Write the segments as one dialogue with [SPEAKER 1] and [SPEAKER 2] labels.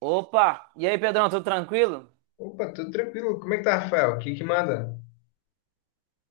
[SPEAKER 1] Opa! E aí, Pedrão, tudo tranquilo?
[SPEAKER 2] Opa, tudo tranquilo. Como é que tá, Rafael? O que que manda?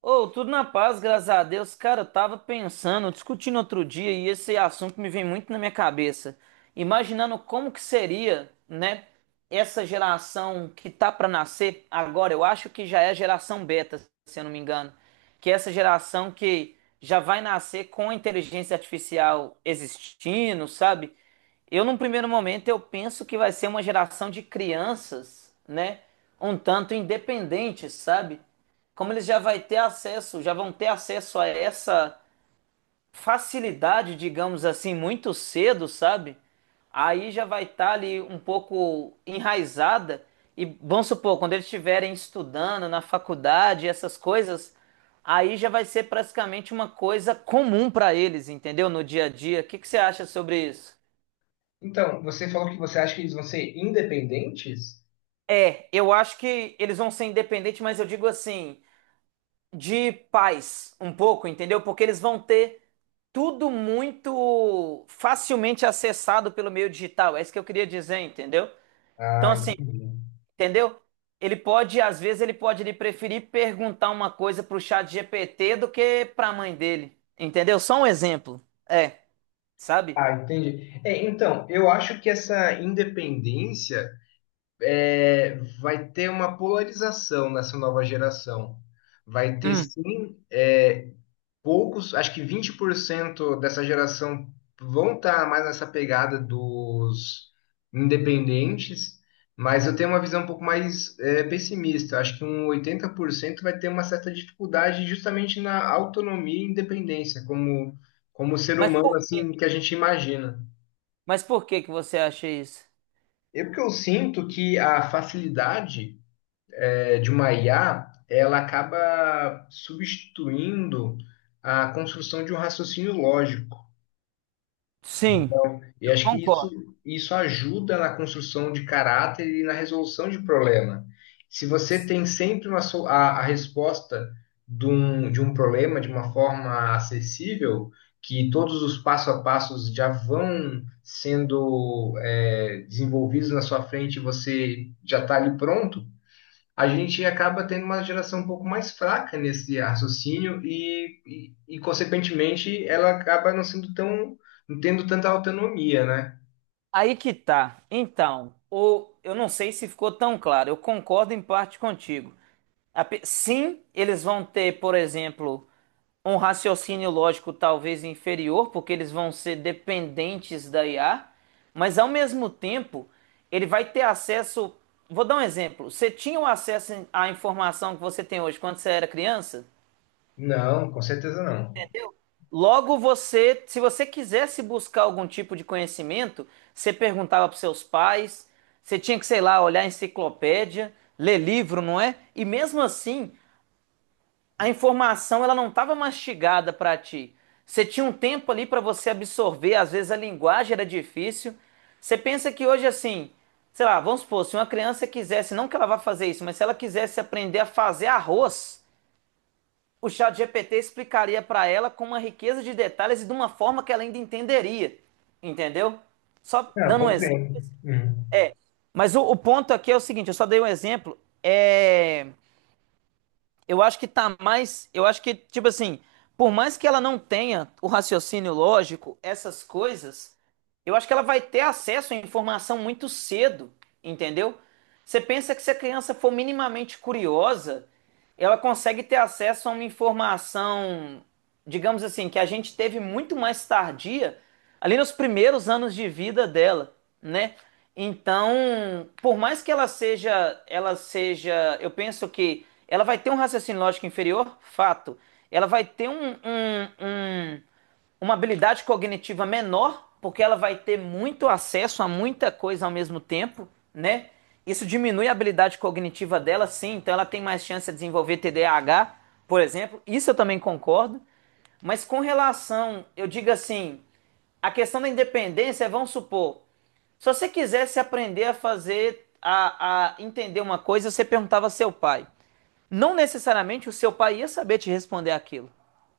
[SPEAKER 1] Ô, tudo na paz, graças a Deus. Cara, eu tava pensando, discutindo outro dia, e esse assunto me vem muito na minha cabeça. Imaginando como que seria, né, essa geração que tá pra nascer agora. Eu acho que já é a geração beta, se eu não me engano. Que é essa geração que já vai nascer com a inteligência artificial existindo, sabe? Eu, num primeiro momento, eu penso que vai ser uma geração de crianças, né? Um tanto independentes, sabe? Como eles já vão ter acesso a essa facilidade, digamos assim, muito cedo, sabe? Aí já vai estar ali um pouco enraizada e vamos supor, quando eles estiverem estudando na faculdade, essas coisas, aí já vai ser praticamente uma coisa comum para eles, entendeu? No dia a dia. O que que você acha sobre isso?
[SPEAKER 2] Então, você falou que você acha que eles vão ser independentes?
[SPEAKER 1] É, eu acho que eles vão ser independentes, mas eu digo assim, de paz, um pouco, entendeu? Porque eles vão ter tudo muito facilmente acessado pelo meio digital. É isso que eu queria dizer, entendeu? Então,
[SPEAKER 2] Ah,
[SPEAKER 1] assim,
[SPEAKER 2] entendi.
[SPEAKER 1] entendeu? Ele pode, às vezes, ele preferir perguntar uma coisa pro chat GPT do que pra mãe dele, entendeu? Só um exemplo. É, sabe?
[SPEAKER 2] Ah, entendi. É, então, eu acho que essa independência é, vai ter uma polarização nessa nova geração. Vai ter
[SPEAKER 1] Hum.
[SPEAKER 2] sim, poucos, acho que 20% dessa geração vão estar mais nessa pegada dos independentes, mas eu tenho uma visão um pouco mais pessimista. Acho que um 80% vai ter uma certa dificuldade justamente na autonomia e independência, como ser
[SPEAKER 1] Mas
[SPEAKER 2] humano
[SPEAKER 1] por quê?
[SPEAKER 2] assim que a gente imagina.
[SPEAKER 1] Mas por que que você acha isso?
[SPEAKER 2] É porque eu sinto que a facilidade de uma IA, ela acaba substituindo a construção de um raciocínio lógico.
[SPEAKER 1] Sim,
[SPEAKER 2] E
[SPEAKER 1] eu
[SPEAKER 2] acho que isso,
[SPEAKER 1] concordo.
[SPEAKER 2] isso ajuda na construção de caráter e na resolução de problema. Se você tem sempre a resposta de um problema de uma forma acessível, que todos os passo a passos já vão sendo desenvolvidos na sua frente e você já está ali pronto, a gente acaba tendo uma geração um pouco mais fraca nesse raciocínio e consequentemente, ela acaba não sendo tão, não tendo tanta autonomia, né?
[SPEAKER 1] Aí que tá. Então, ou eu não sei se ficou tão claro. Eu concordo em parte contigo. Sim, eles vão ter, por exemplo, um raciocínio lógico talvez inferior, porque eles vão ser dependentes da IA, mas ao mesmo tempo, ele vai ter acesso. Vou dar um exemplo. Você tinha o acesso à informação que você tem hoje quando você era criança?
[SPEAKER 2] Não, com certeza não.
[SPEAKER 1] Logo você, se você quisesse buscar algum tipo de conhecimento, você perguntava para seus pais, você tinha que, sei lá, olhar enciclopédia, ler livro, não é? E mesmo assim, a informação ela não estava mastigada para ti. Você tinha um tempo ali para você absorver, às vezes a linguagem era difícil. Você pensa que hoje assim, sei lá, vamos supor, se uma criança quisesse, não que ela vá fazer isso, mas se ela quisesse aprender a fazer arroz, o chat GPT explicaria para ela com uma riqueza de detalhes e de uma forma que ela ainda entenderia, entendeu? Só
[SPEAKER 2] Ah,
[SPEAKER 1] dando um exemplo.
[SPEAKER 2] compreendo. Uhum.
[SPEAKER 1] Mas o ponto aqui é o seguinte, eu só dei um exemplo, eu acho que tá mais. Eu acho que, tipo assim, por mais que ela não tenha o raciocínio lógico, essas coisas, eu acho que ela vai ter acesso à informação muito cedo, entendeu? Você pensa que se a criança for minimamente curiosa, ela consegue ter acesso a uma informação, digamos assim, que a gente teve muito mais tardia, ali nos primeiros anos de vida dela, né? Então, por mais que ela seja, eu penso que ela vai ter um raciocínio lógico inferior, fato. Ela vai ter uma habilidade cognitiva menor, porque ela vai ter muito acesso a muita coisa ao mesmo tempo, né? Isso diminui a habilidade cognitiva dela, sim, então ela tem mais chance de desenvolver TDAH, por exemplo. Isso eu também concordo. Mas com relação, eu digo assim, a questão da independência, é, vamos supor, se você quisesse aprender a entender uma coisa, você perguntava ao seu pai. Não necessariamente o seu pai ia saber te responder aquilo,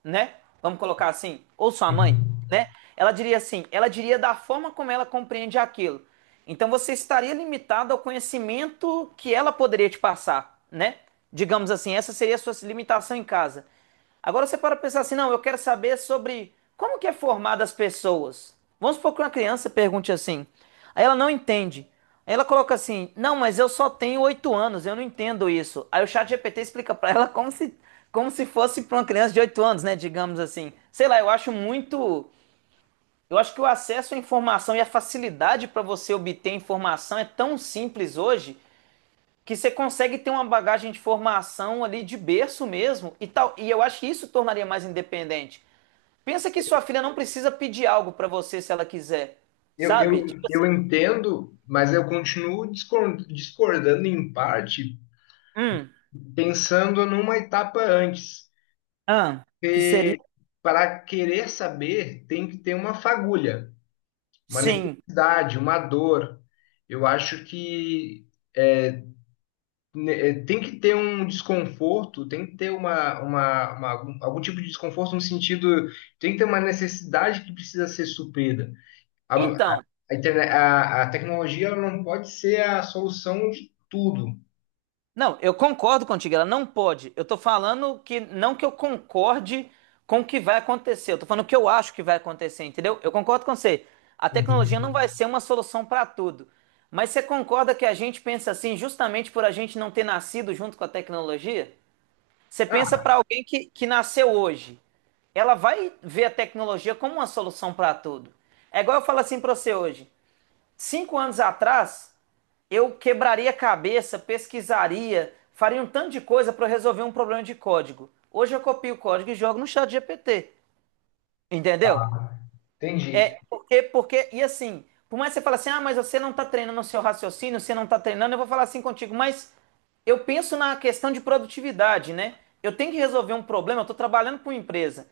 [SPEAKER 1] né? Vamos colocar assim, ou sua mãe,
[SPEAKER 2] Uhum.
[SPEAKER 1] né? Ela diria assim, ela diria da forma como ela compreende aquilo. Então você estaria limitado ao conhecimento que ela poderia te passar, né? Digamos assim, essa seria a sua limitação em casa. Agora você para pensar assim, não, eu quero saber sobre como que é formada as pessoas. Vamos supor que uma criança pergunte assim. Aí ela não entende. Aí ela coloca assim, não, mas eu só tenho 8 anos, eu não entendo isso. Aí o chat GPT explica para ela como se fosse para uma criança de 8 anos, né? Digamos assim. Sei lá, eu acho muito. Eu acho que o acesso à informação e a facilidade para você obter informação é tão simples hoje que você consegue ter uma bagagem de formação ali de berço mesmo e tal. E eu acho que isso tornaria mais independente. Pensa que sua filha não precisa pedir algo pra você se ela quiser,
[SPEAKER 2] Eu, eu,
[SPEAKER 1] sabe? Tipo.
[SPEAKER 2] eu entendo, mas eu continuo discordando em parte,
[SPEAKER 1] Hum.
[SPEAKER 2] pensando numa etapa antes.
[SPEAKER 1] Ah, que seria.
[SPEAKER 2] Para querer saber, tem que ter uma fagulha, uma
[SPEAKER 1] Sim.
[SPEAKER 2] necessidade, uma dor. Eu acho que é, tem que ter um desconforto, tem que ter algum tipo de desconforto no sentido, tem que ter uma necessidade que precisa ser suprida. A,
[SPEAKER 1] Então.
[SPEAKER 2] a tecnologia ela não pode ser a solução de tudo.
[SPEAKER 1] Não, eu concordo contigo, ela não pode. Eu tô falando que não que eu concorde com o que vai acontecer, eu tô falando o que eu acho que vai acontecer, entendeu? Eu concordo com você. A tecnologia não vai
[SPEAKER 2] Uhum.
[SPEAKER 1] ser uma solução para tudo. Mas você concorda que a gente pensa assim justamente por a gente não ter nascido junto com a tecnologia? Você pensa
[SPEAKER 2] Ah,
[SPEAKER 1] para alguém que nasceu hoje, ela vai ver a tecnologia como uma solução para tudo. É igual eu falo assim para você hoje. 5 anos atrás, eu quebraria a cabeça, pesquisaria, faria um tanto de coisa para resolver um problema de código. Hoje eu copio o código e jogo no chat GPT, entendeu?
[SPEAKER 2] entendi.
[SPEAKER 1] É, porque, e assim, por mais que você fale assim, ah, mas você não está treinando o seu raciocínio, você não está treinando, eu vou falar assim contigo, mas eu penso na questão de produtividade, né? Eu tenho que resolver um problema, eu estou trabalhando com uma empresa.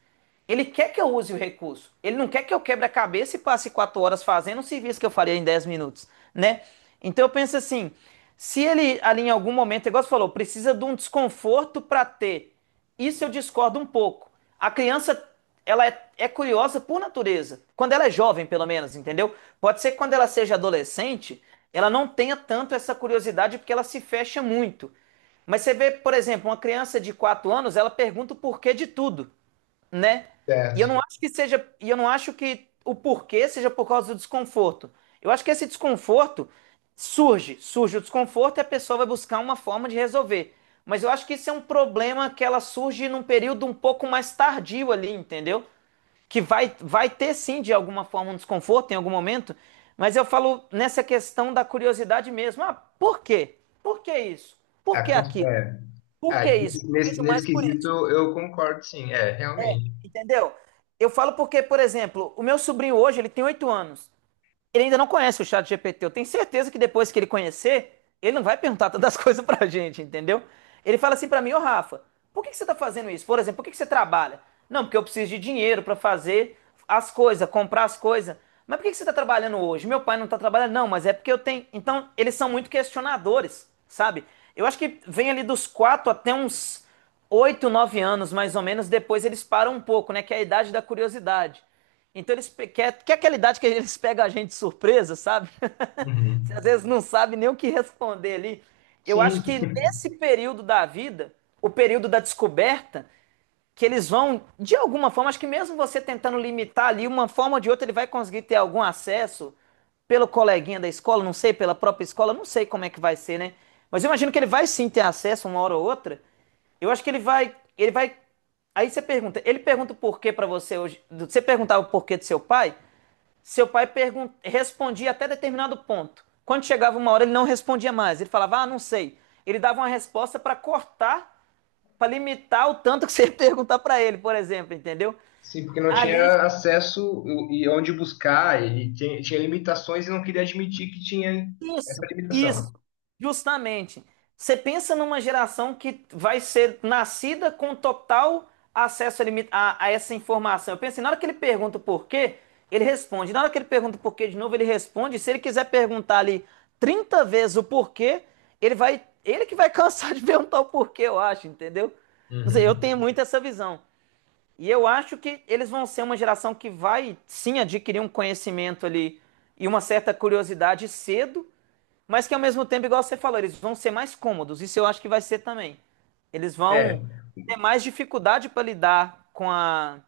[SPEAKER 1] Ele quer que eu use o recurso. Ele não quer que eu quebre a cabeça e passe 4 horas fazendo um serviço que eu faria em 10 minutos, né? Então eu penso assim, se ele ali em algum momento, igual você falou, precisa de um desconforto para ter, isso eu discordo um pouco. A criança ela é curiosa por natureza. Quando ela é jovem, pelo menos, entendeu? Pode ser que quando ela seja adolescente, ela não tenha tanto essa curiosidade porque ela se fecha muito. Mas você vê, por exemplo, uma criança de 4 anos, ela pergunta o porquê de tudo, né? E eu não
[SPEAKER 2] Certo.
[SPEAKER 1] acho que seja, e eu não acho que o porquê seja por causa do desconforto. Eu acho que esse desconforto surge, surge o desconforto e a pessoa vai buscar uma forma de resolver. Mas eu acho que isso é um problema que ela surge num período um pouco mais tardio ali, entendeu? Que vai ter sim, de alguma forma, um desconforto em algum momento, mas eu falo nessa questão da curiosidade mesmo. Ah, por quê? Por que isso? Por
[SPEAKER 2] A
[SPEAKER 1] que
[SPEAKER 2] cons-
[SPEAKER 1] aquilo?
[SPEAKER 2] é,
[SPEAKER 1] Por
[SPEAKER 2] ah,
[SPEAKER 1] que isso?
[SPEAKER 2] nesse,
[SPEAKER 1] Eu
[SPEAKER 2] nesse-
[SPEAKER 1] vejo
[SPEAKER 2] nesse
[SPEAKER 1] mais por
[SPEAKER 2] quesito
[SPEAKER 1] isso,
[SPEAKER 2] eu concordo, sim, é, realmente.
[SPEAKER 1] entendeu? Eu falo porque, por exemplo, o meu sobrinho hoje, ele tem 8 anos. Ele ainda não conhece o chat GPT. Eu tenho certeza que depois que ele conhecer, ele não vai perguntar tantas coisas pra gente, entendeu? Ele fala assim pra mim, ô Rafa, por que que você tá fazendo isso? Por exemplo, por que que você trabalha? Não, porque eu preciso de dinheiro pra fazer as coisas, comprar as coisas. Mas por que que você tá trabalhando hoje? Meu pai não tá trabalhando, não, mas é porque eu tenho. Então, eles são muito questionadores, sabe? Eu acho que vem ali dos 4 até uns 8, 9 anos, mais ou menos, depois eles param um pouco, né? Que é a idade da curiosidade. Então eles quer aquela idade que eles pegam a gente de surpresa, sabe? Você
[SPEAKER 2] Uhum.
[SPEAKER 1] às vezes não sabe nem o que responder ali. Eu
[SPEAKER 2] Sim,
[SPEAKER 1] acho que nesse período da vida, o período da descoberta, que eles vão, de alguma forma, acho que mesmo você tentando limitar ali, uma forma ou de outra, ele vai conseguir ter algum acesso pelo coleguinha da escola, não sei, pela própria escola, não sei como é que vai ser, né? Mas eu imagino que ele vai sim ter acesso uma hora ou outra. Eu acho que ele vai, ele vai. Aí ele pergunta o porquê pra você hoje. Você perguntava o porquê do seu pai respondia até determinado ponto. Quando chegava uma hora, ele não respondia mais. Ele falava, ah, não sei. Ele dava uma resposta para cortar para limitar o tanto que você ia perguntar para ele, por exemplo, entendeu?
[SPEAKER 2] sim, porque não
[SPEAKER 1] Ali.
[SPEAKER 2] tinha acesso e onde buscar, e tinha limitações e não queria admitir que tinha
[SPEAKER 1] Isso.
[SPEAKER 2] essa
[SPEAKER 1] Isso,
[SPEAKER 2] limitação.
[SPEAKER 1] justamente. Você pensa numa geração que vai ser nascida com total acesso a essa informação. Eu penso, na hora que ele pergunta o porquê, ele responde. Na hora que ele pergunta o porquê de novo, ele responde. Se ele quiser perguntar ali 30 vezes o porquê, ele que vai cansar de perguntar o porquê, eu acho, entendeu? Não sei, eu
[SPEAKER 2] Uhum.
[SPEAKER 1] tenho muito essa visão. E eu acho que eles vão ser uma geração que vai sim adquirir um conhecimento ali e uma certa curiosidade cedo, mas que ao mesmo tempo, igual você falou, eles vão ser mais cômodos. Isso eu acho que vai ser também. Eles vão
[SPEAKER 2] É,
[SPEAKER 1] ter mais dificuldade para lidar com a,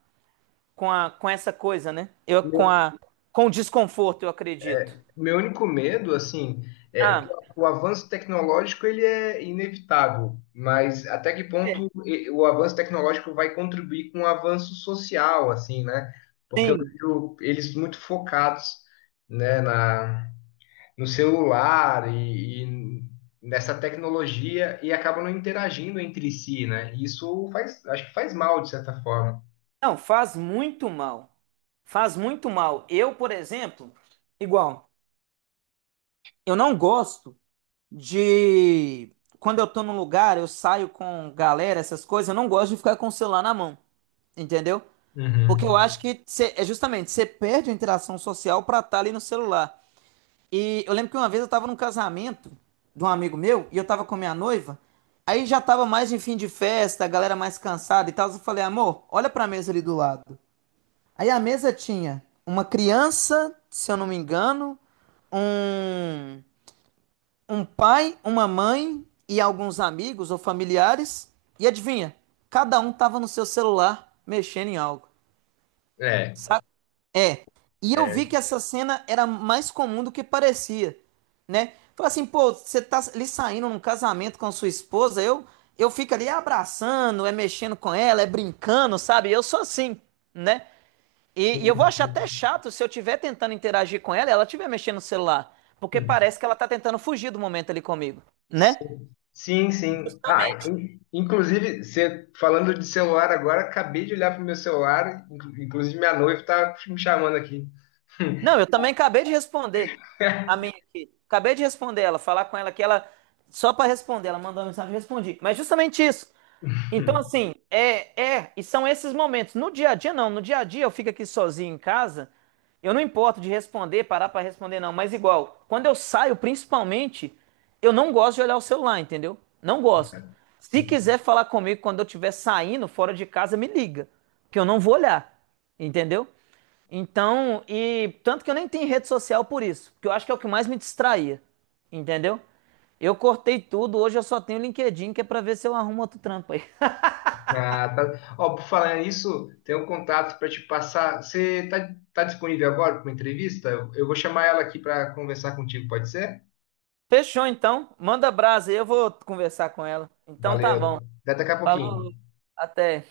[SPEAKER 1] com a, com essa coisa, né? Eu com a com o desconforto, eu acredito.
[SPEAKER 2] meu único medo, assim, é que
[SPEAKER 1] Ah,
[SPEAKER 2] o avanço tecnológico ele é inevitável, mas até que
[SPEAKER 1] é,
[SPEAKER 2] ponto o avanço tecnológico vai contribuir com o avanço social, assim, né? Porque eu
[SPEAKER 1] sim.
[SPEAKER 2] vejo eles muito focados, né, na, no celular e nessa tecnologia e acabam não interagindo entre si, né? E isso faz, acho que faz mal, de certa forma.
[SPEAKER 1] Não, faz muito mal. Faz muito mal. Eu, por exemplo, igual, eu não gosto de quando eu tô num lugar, eu saio com galera, essas coisas, eu não gosto de ficar com o celular na mão, entendeu? Porque eu
[SPEAKER 2] Uhum.
[SPEAKER 1] acho que é justamente, você perde a interação social pra estar ali no celular. E eu lembro que uma vez eu tava num casamento de um amigo meu e eu tava com a minha noiva, aí já tava mais em fim de festa, a galera mais cansada e tal, eu falei, amor, olha pra mesa ali do lado. Aí a mesa tinha uma criança, se eu não me engano, um um pai, uma mãe e alguns amigos ou familiares. E adivinha? Cada um tava no seu celular mexendo em algo.
[SPEAKER 2] É,
[SPEAKER 1] Sabe? É. E eu
[SPEAKER 2] é,
[SPEAKER 1] vi que essa cena era mais comum do que parecia, né? Falei assim, pô, você tá ali saindo num casamento com a sua esposa, eu fico ali abraçando, mexendo com ela, brincando, sabe? Eu sou assim, né? E
[SPEAKER 2] sim.
[SPEAKER 1] eu vou achar até chato se eu estiver tentando interagir com ela, e ela estiver mexendo no celular, porque
[SPEAKER 2] Hum.
[SPEAKER 1] parece que ela tá tentando fugir do momento ali comigo, né?
[SPEAKER 2] Sim, sim. Ah,
[SPEAKER 1] Justamente.
[SPEAKER 2] inclusive, você falando de celular agora, acabei de olhar pro meu celular, inclusive minha noiva está me chamando aqui.
[SPEAKER 1] Não, eu também acabei de responder a minha aqui. Acabei de responder ela, falar com ela que ela, só para responder, ela mandou uma mensagem, eu respondi. Mas justamente isso. Então, assim, e são esses momentos. No dia a dia, não. No dia a dia, eu fico aqui sozinho em casa. Eu não importo de responder, parar pra responder, não. Mas, igual, quando eu saio, principalmente, eu não gosto de olhar o celular, entendeu? Não gosto. Se quiser falar comigo quando eu estiver saindo fora de casa, me liga, que eu não vou olhar, entendeu? Então, e tanto que eu nem tenho rede social por isso, porque eu acho que é o que mais me distraía, entendeu? Eu cortei tudo, hoje eu só tenho o LinkedIn, que é pra ver se eu arrumo outro trampo aí.
[SPEAKER 2] Ah, tá. Ó, por falar nisso, tem um contato para te passar. Você tá disponível agora para uma entrevista? Eu vou chamar ela aqui para conversar contigo, pode ser?
[SPEAKER 1] Fechou então. Manda brasa aí, eu vou conversar com ela. Então tá
[SPEAKER 2] Valeu.
[SPEAKER 1] bom.
[SPEAKER 2] Até daqui a pouquinho.
[SPEAKER 1] Falou, até.